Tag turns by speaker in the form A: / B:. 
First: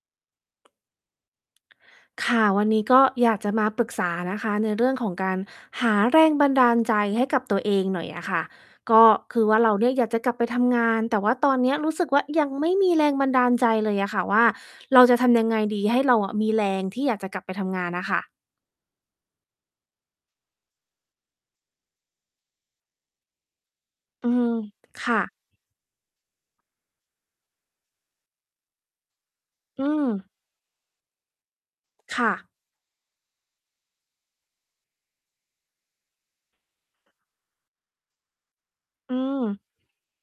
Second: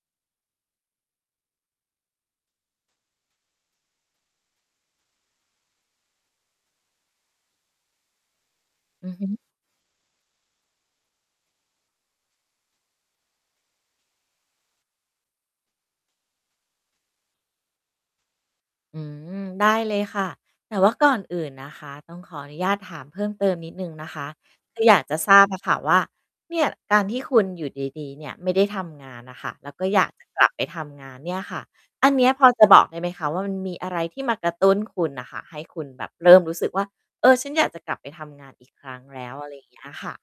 A: ค่ะ วันนี้ก็อยากจะมาปรึกษานะคะ ในเรื่องของการหาแรงบันดาลใจให้กับตัวเองหน่อยอะค่ะ ก็
B: อือฮึ
A: คือว่าเราเนี่ยอยากจะกลับไปทำงาน แต่ว่าตอนเนี้ยรู้สึกว่ายังไม่มีแรงบันดาลใจเลยอะค่ะว่า เราจะทำยังไงดีให้เราอะมีแรงที่อยากจะกลับไปทำงานน่ะค่ะ?
B: อืม ได้เลยค่ะ แต่ว่าก่อนอื่นนะคะ ต้องขออนุญาตถามเพิ่มเติมนิดหนึ่งนะค
A: อ
B: ะ
A: ือ
B: คืออยาก
A: ค
B: จ
A: ่
B: ะท
A: ะ
B: ราบอะค่ะว่า เนี่ยการที่คุณอยู่ดี ๆ เนี่ย ไม่ได้ทำงานน่ะค่ะ แล้ว
A: อ
B: ก
A: ื
B: ็อยากจ
A: ม
B: ะกลับไปทำงานเนี่ยค่ะ อัน
A: ค
B: เนี้
A: ่
B: ยพ
A: ะ
B: อจะบอกได้ไหมคะว่า มันมีอะไรที่มากระตุ้นคุณน่ะค่ะ ให้คุณแบบเริ่มรู้สึกว่า "เออ ฉันอยากจะกลับไปทำงานอีกครั้ง
A: อื
B: แล้ว" อะไ
A: อ
B: รอย่างเงี้ยค่ะ?